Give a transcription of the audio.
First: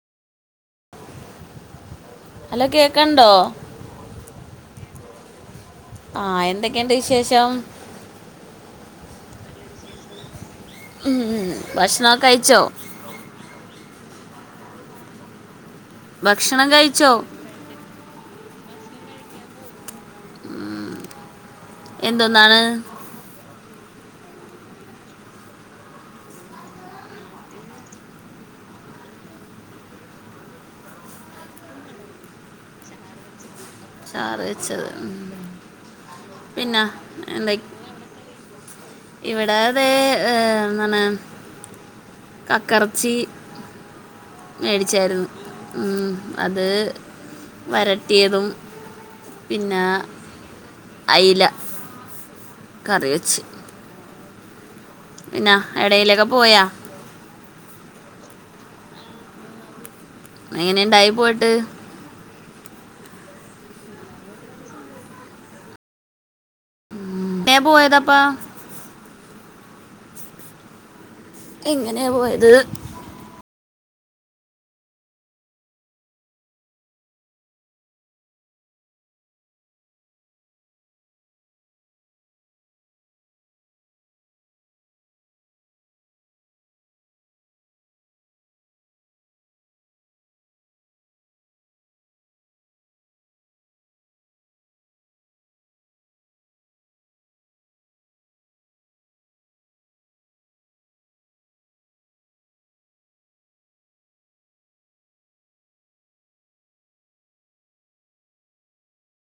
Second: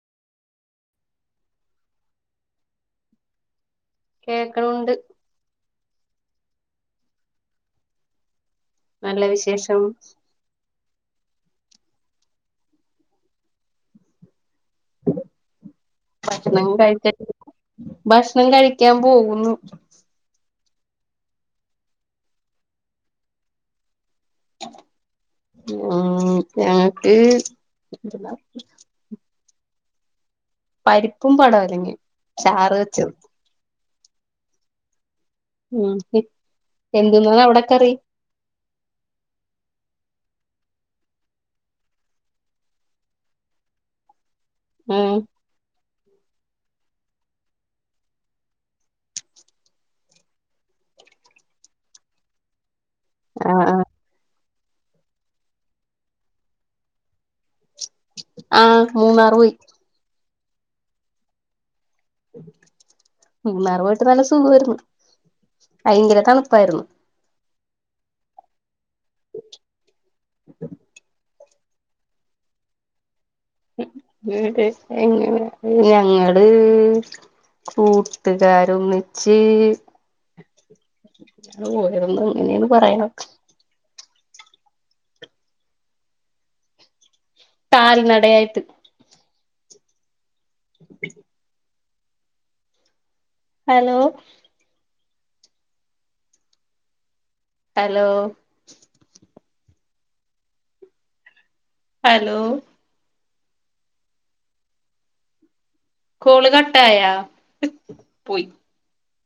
Hello കേക്കണ്ടോ കേക്കണ ഉണ്ട് ആഹ് എന്തൊക്കെയുണ്ട് വിശേഷം നല്ല വിശേഷം ഉം ഉം ഭക്ഷണൊക്കെ കഴിച്ചോ? ഭക്ഷണം കഴിക്ക [unintelligible] ഭക്ഷണം കഴിക്കാൻ പോകുന്നു. ഉം എന്തൊന്നാണ്? ഉം ഞങ്ങക്ക് പരിപ്പും പടവലങ്ങയും ചാറ് വെച്ചത് ചാറ് വച്ചത് ഉം [unintelligible] പിന്നെ എന്തിന്ന അവിടക്കറി? ഇവിട തേ എന്താണ് കക്കെറച്ചി ഉം മേടിച്ചായിരുന്നു ഉം അത് വരട്ടിയതും പിന്ന അയ്ല കറി വെച്ച് ആഹ് ആഹ് പിന്നാ ഏടേലൊക്കെ പോയാ? ആഹ് മൂന്നാറ് പോയി എങ്ങനെയിണ്ടായി പോയിട്ട്? മൂന്നാറ് പോയിട്ട് നല്ല സുഗായിരുന്നു ഭയങ്കര തണുപ്പായിരുന്നു. എവ്ടെയാപോയതപ്പാ? [inaudible] എങ്ങനെയാ പോയത്? [unintelligible] എങ്ങനെ ഞങ്ങള് കൂട്ടുകാരൊന്നിച്ച് ഓരോന്നു എങ്ങനെയന്ന് പറയണം കാൽ നട ആയിട്ട് [inaudible] ഹലോ ഹലോ ഹലോ കോള് കട്ടായ പോയി